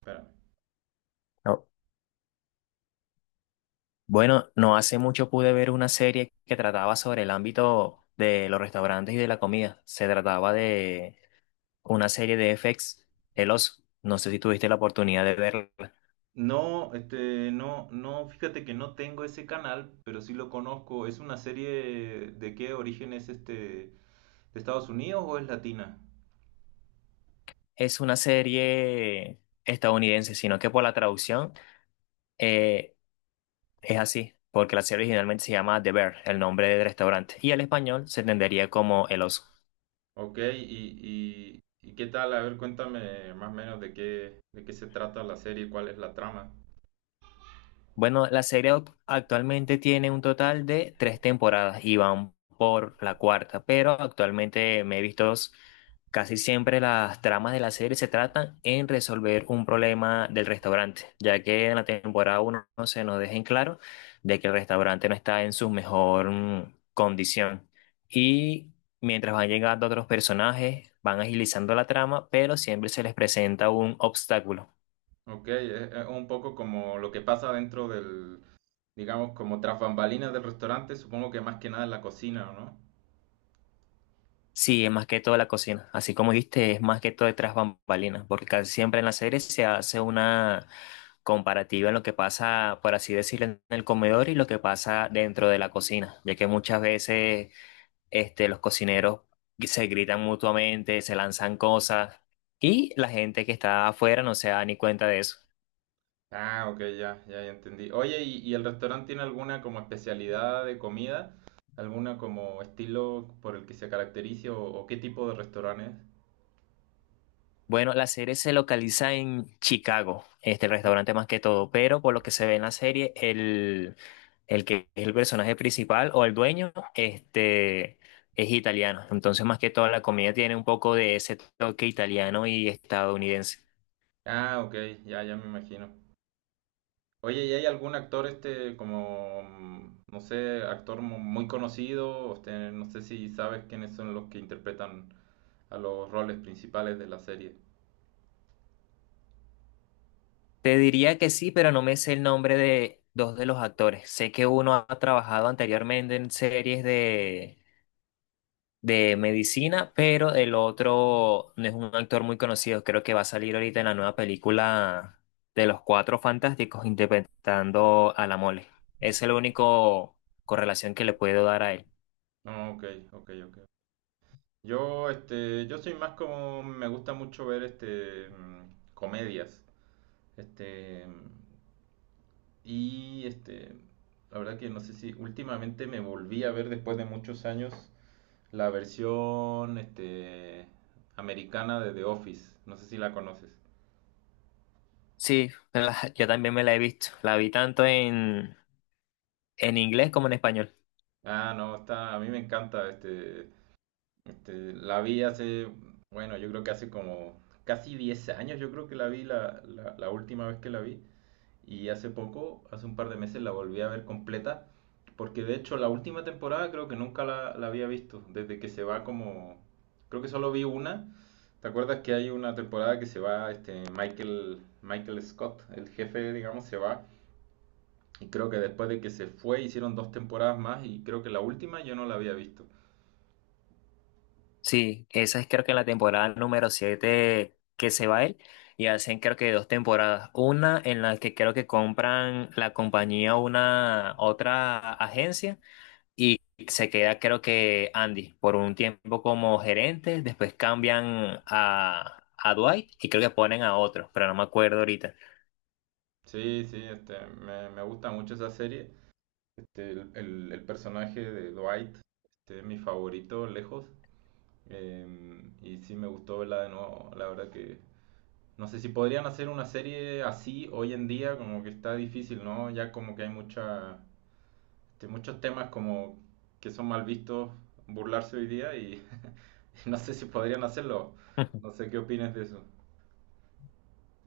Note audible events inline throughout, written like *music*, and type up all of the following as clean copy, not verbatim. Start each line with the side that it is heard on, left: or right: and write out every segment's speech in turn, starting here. right: Espérame.
left: No, bueno, no hace mucho pude ver una serie que trataba sobre el ámbito de los restaurantes y de la comida. Se trataba de una serie de FX, El Oso. No sé si tuviste la oportunidad de verla.
right: No, no, no, fíjate que no tengo ese canal, pero sí lo conozco. ¿Es una serie de qué origen es de Estados Unidos o es latina?
left: Es una serie estadounidense, sino que por la traducción eh, es así, porque la serie originalmente se llama The Bear, el nombre del restaurante, y el español se entendería como El Oso.
right: Ok, ¿y qué tal? A ver, cuéntame más o menos de qué se trata la serie, cuál es la trama.
left: Bueno, la serie actualmente tiene un total de tres temporadas y van por la cuarta, pero actualmente me he visto dos. Casi siempre las tramas de la serie se tratan en resolver un problema del restaurante, ya que en la temporada uno no se nos deja en claro de que el restaurante no está en su mejor condición. Y mientras van llegando otros personajes, van agilizando la trama, pero siempre se les presenta un obstáculo.
right: Ok, es un poco como lo que pasa dentro del, digamos, como tras bambalinas del restaurante, supongo que más que nada en la cocina, ¿o no?
left: Sí, es más que todo la cocina. Así como dijiste, es más que todo detrás bambalinas, porque casi siempre en la serie se hace una comparativa en lo que pasa, por así decirlo, en el comedor y lo que pasa dentro de la cocina, ya que muchas veces este, los cocineros se gritan mutuamente, se lanzan cosas y la gente que está afuera no se da ni cuenta de eso.
right: Ah, ok, ya, ya, ya entendí. Oye, ¿y el restaurante tiene alguna como especialidad de comida? ¿Alguna como estilo por el que se caracterice o qué tipo de restaurante es?
left: Bueno, la serie se localiza en Chicago, este el restaurante más que todo, pero por lo que se ve en la serie, el que es el personaje principal o el dueño, este, es italiano. Entonces, más que todo, la comida tiene un poco de ese toque italiano y estadounidense.
right: Ah, ok, ya, ya me imagino. Oye, ¿y hay algún actor como, no sé, actor muy conocido? No sé si sabes quiénes son los que interpretan a los roles principales de la serie.
left: Te diría que sí, pero no me sé el nombre de dos de los actores. Sé que uno ha trabajado anteriormente en series de medicina, pero el otro no es un actor muy conocido, creo que va a salir ahorita en la nueva película de los Cuatro Fantásticos interpretando a la Mole. Es el único correlación que le puedo dar a él.
right: No, ok, ok, ok. Yo soy más como, me gusta mucho ver comedias. Este, y este, la verdad que no sé si últimamente me volví a ver después de muchos años la versión americana de The Office. No sé si la conoces.
left: Sí, *laughs* la- yo también me la he visto, la vi tanto en inglés como en español.
right: Ah, no, está, a mí me encanta. La vi hace, bueno, yo creo que hace como casi 10 años, yo creo que la vi la última vez que la vi. Y hace poco, hace un par de meses, la volví a ver completa. Porque de hecho la última temporada creo que nunca la había visto. Desde que se va como... Creo que solo vi una. ¿Te acuerdas que hay una temporada que se va Michael Scott, el jefe, digamos, se va? Y creo que después de que se fue hicieron dos temporadas más y creo que la última yo no la había visto.
left: Sí, esa es creo que la temporada número 7 que se va él y hacen creo que dos temporadas. Una en la que creo que compran la compañía a una otra agencia y se queda creo que Andy por un tiempo como gerente, después cambian a Dwight y creo que ponen a otro, pero no me acuerdo ahorita.
right: Sí, sí, me gusta mucho esa serie. El personaje de Dwight es mi favorito lejos. Y sí me gustó verla de nuevo. La verdad que no sé si podrían hacer una serie así hoy en día, como que está difícil, ¿no? Ya como que hay muchos temas como que son mal vistos burlarse hoy día y, *laughs* y no sé si podrían hacerlo. No
left: *laughs*
right: sé qué opinas de eso.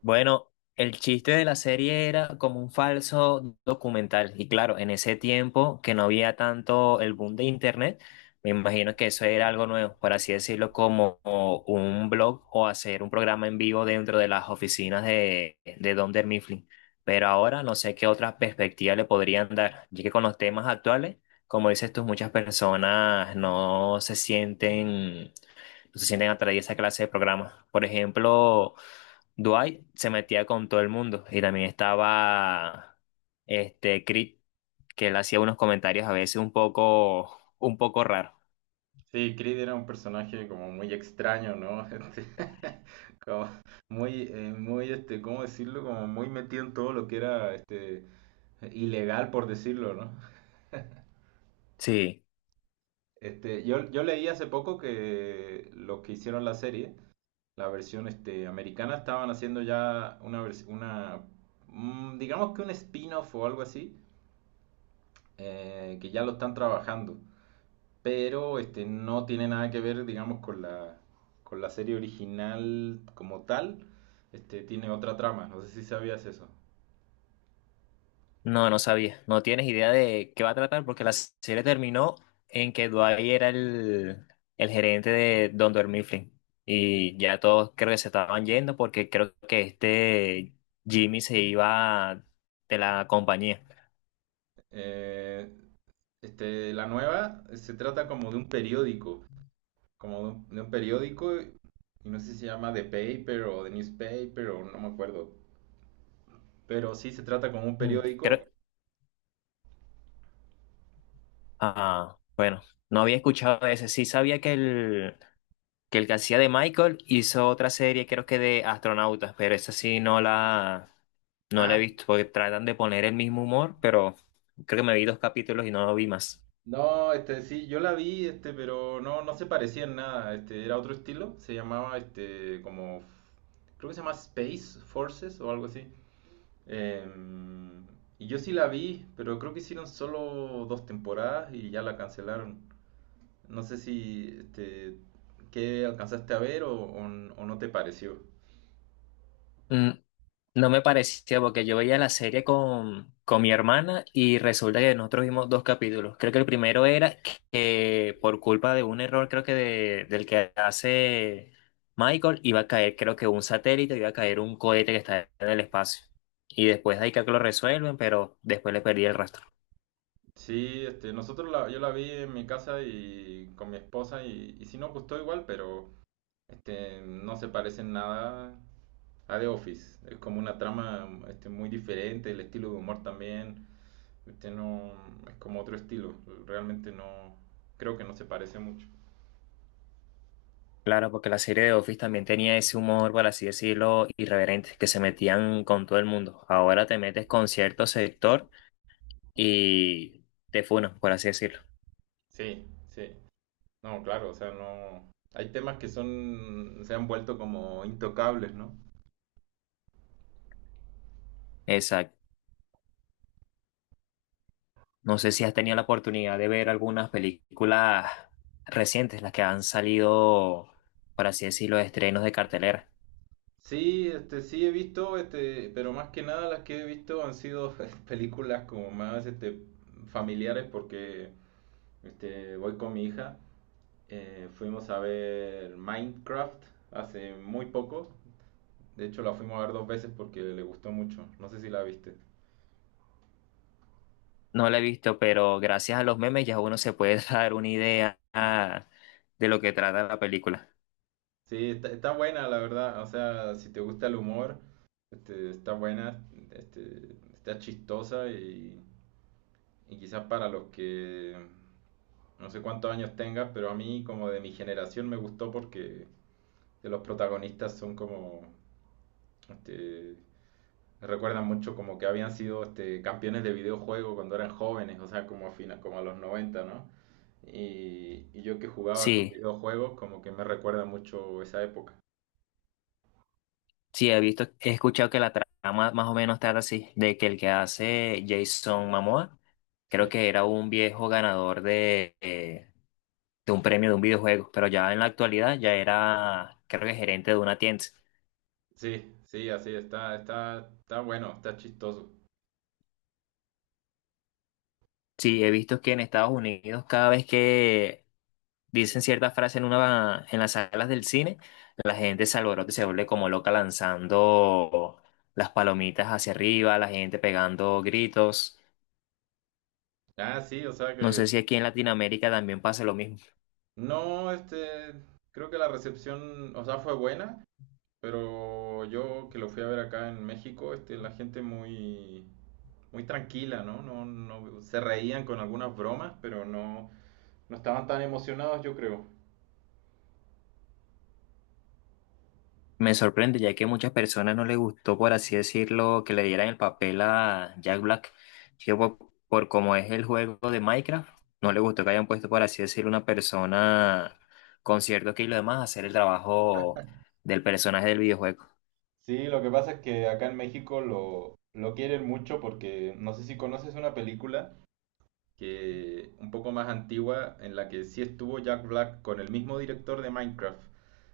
left: Bueno, el chiste de la serie era como un falso documental. Y claro, en ese tiempo que no había tanto el boom de internet, me imagino que eso era algo nuevo, por así decirlo, como un blog o hacer un programa en vivo dentro de las oficinas de Don Mifflin. Pero ahora no sé qué otras perspectivas le podrían dar, ya que con los temas actuales, como dices tú, muchas personas no se sienten atraídas a esa clase de programas. Por ejemplo, Dwight se metía con todo el mundo y también estaba este Creed, que él hacía unos comentarios a veces un poco raros.
right: Sí, Creed era un personaje como muy extraño, ¿no? *laughs* Como muy, ¿cómo decirlo? Como muy metido en todo lo que era, ilegal, por decirlo, ¿no?
left: Sí,
right: Yo leí hace poco que los que hicieron la serie, la versión americana, estaban haciendo ya una digamos que un spin-off o algo así, que ya lo están trabajando, pero no tiene nada que ver, digamos, con la serie original como tal, tiene otra trama, no sé si sabías eso.
left: no, no sabía. No tienes idea de qué va a tratar porque la serie terminó en que Dwight era el gerente de Don Mifflin y ya todos creo que se estaban yendo porque creo que este Jimmy se iba de la compañía.
right: Eh, la nueva se trata como de un periódico como de un periódico, y no sé si se llama The Paper o The Newspaper o no me acuerdo, pero sí se trata como un
left: Mm,
right: periódico.
left: creo, ah, bueno, no había escuchado ese. Sí sabía que el que el que hacía de Michael hizo otra serie, creo que de astronautas, pero esa sí no la he
right: Ah,
left: visto, porque tratan de poner el mismo humor, pero creo que me vi dos capítulos y no lo vi más.
right: no, sí, yo la vi, pero no, no se parecía en nada, era otro estilo, se llamaba como, creo que se llama Space Forces o algo así. Em, y yo sí la vi, pero creo que hicieron solo dos temporadas y ya la cancelaron. No sé si, ¿qué alcanzaste a ver o no te pareció?
left: Mm, No me parecía porque yo veía la serie con mi hermana y resulta que nosotros vimos dos capítulos. Creo que el primero era que por culpa de un error, creo que del que hace Michael, iba a caer, creo que un satélite, iba a caer un cohete que está en el espacio. Y después de ahí creo que lo resuelven, pero después le perdí el rastro.
right: Sí, yo la vi en mi casa y con mi esposa y sí nos gustó igual, pero no se parece en nada a The Office. Es como una trama muy diferente, el estilo de humor también, no, es como otro estilo. Realmente no, creo que no se parece mucho.
left: Claro, porque la serie de Office también tenía ese humor, por así decirlo, irreverente, que se metían con todo el mundo. Ahora te metes con cierto sector y te funan, por así decirlo.
right: Sí, sí. No, claro, o sea, no. Hay temas que son, se han vuelto como intocables, ¿no?
left: Exacto. No sé si has tenido la oportunidad de ver algunas películas recientes, las que han salido, por así decirlo, estrenos de cartelera.
right: Sí, sí he visto, pero más que nada las que he visto han sido *laughs* películas como más, familiares porque, voy con mi hija. Fuimos a ver Minecraft hace muy poco. De hecho, la fuimos a ver dos veces porque le gustó mucho. No sé si la viste.
left: No la he visto, pero gracias a los memes ya uno se puede *laughs* dar una idea ah, de lo que trata la película.
right: Sí, está buena, la verdad. O sea, si te gusta el humor, está buena, este, está chistosa y quizás para los que. No sé cuántos años tengas, pero a mí como de mi generación me gustó porque de los protagonistas son como... Este, me recuerdan mucho como que habían sido campeones de videojuego cuando eran jóvenes, o sea, como a los 90, ¿no? Y yo que jugaba hartos
left: Sí,
right: videojuegos, como que me recuerda mucho esa época.
left: sí, he visto, he escuchado que la trama más o menos trata así, de que el que hace Jason Momoa, creo
right: Sí,
left: que era un viejo ganador de un premio de un videojuego, pero ya en la actualidad ya era, creo que gerente de una tienda.
right: sí, sí, así está bueno, está chistoso.
left: Sí, he visto que en Estados Unidos cada vez que dicen cierta frase en una en las salas del cine, la gente se alborota y se vuelve como loca lanzando las palomitas hacia arriba, la gente pegando gritos.
right: Ah, sí, o sea
left: No sé
right: que
left: si aquí en Latinoamérica también pasa lo mismo.
right: no, creo que la recepción, o sea, fue buena. Pero yo que lo fui a ver acá en México, la gente muy, muy tranquila, ¿no? No, no, se reían con algunas bromas, pero no, no estaban tan emocionados, yo creo.
left: Me sorprende ya que a muchas personas no les gustó, por así decirlo, que le dieran el papel a Jack Black. Yo, por, por como es el juego de Minecraft, no le gustó que hayan puesto, por así decirlo, una persona con cierto que y lo demás a hacer el trabajo del personaje del videojuego.
right: Sí, lo que pasa es que acá en México lo quieren mucho porque no sé si conoces una película que un poco más antigua, en la que sí estuvo Jack Black con el mismo director de Minecraft,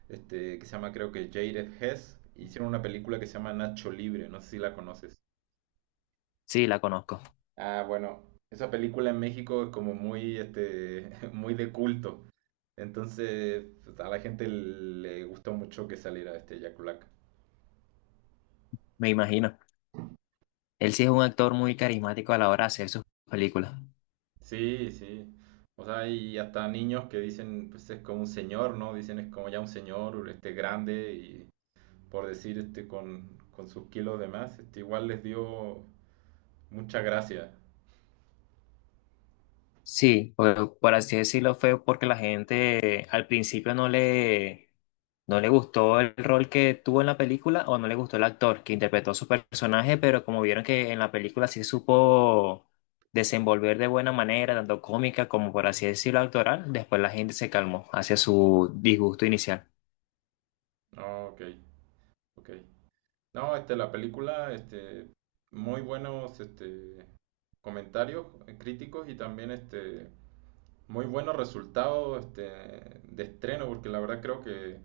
right: que se llama creo que Jared Hess, hicieron una película que se llama Nacho Libre, no sé si la conoces.
left: Sí, la conozco,
right: Ah, bueno, esa película en México es como muy, *laughs* muy de culto. Entonces, pues, a la gente le gustó mucho que saliera Jack Black.
left: me imagino. Él sí es un actor muy carismático a la hora de hacer sus películas.
right: Sí, sí. O sea, y hasta niños que dicen, pues es como un señor, ¿no? Dicen es como ya un señor, grande y por decir, con sus kilos de más, igual les dio mucha gracia.
left: Sí, por así decirlo, fue porque la gente al principio no le gustó el rol que tuvo en la película o no le gustó el actor que interpretó su personaje, pero como vieron que en la película sí supo desenvolver de buena manera, tanto cómica como por así decirlo actoral, después la gente se calmó hacia su disgusto inicial.
right: Ah, ok, ok. No, la película, muy buenos, comentarios críticos y también, muy buenos resultados, de estreno, porque la verdad creo que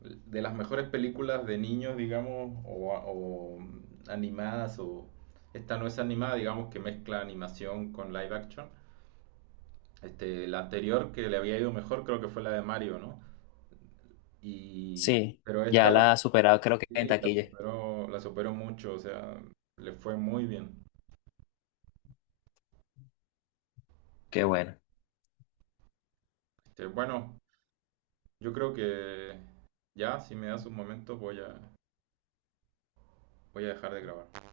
right: de las mejores películas de niños, digamos, o, animadas, o esta no es animada, digamos, que mezcla animación con live action. La anterior que le había ido mejor creo que fue la de Mario, ¿no? Y,
left: Sí,
right: pero
left: ya
right: esta la,
left: la ha superado creo que en
right: sí, la
left: taquilla.
right: superó, la superó mucho, o sea, le fue muy bien.
left: Qué bueno.
right: Bueno, yo creo que ya, si me das un momento, voy a dejar de grabar.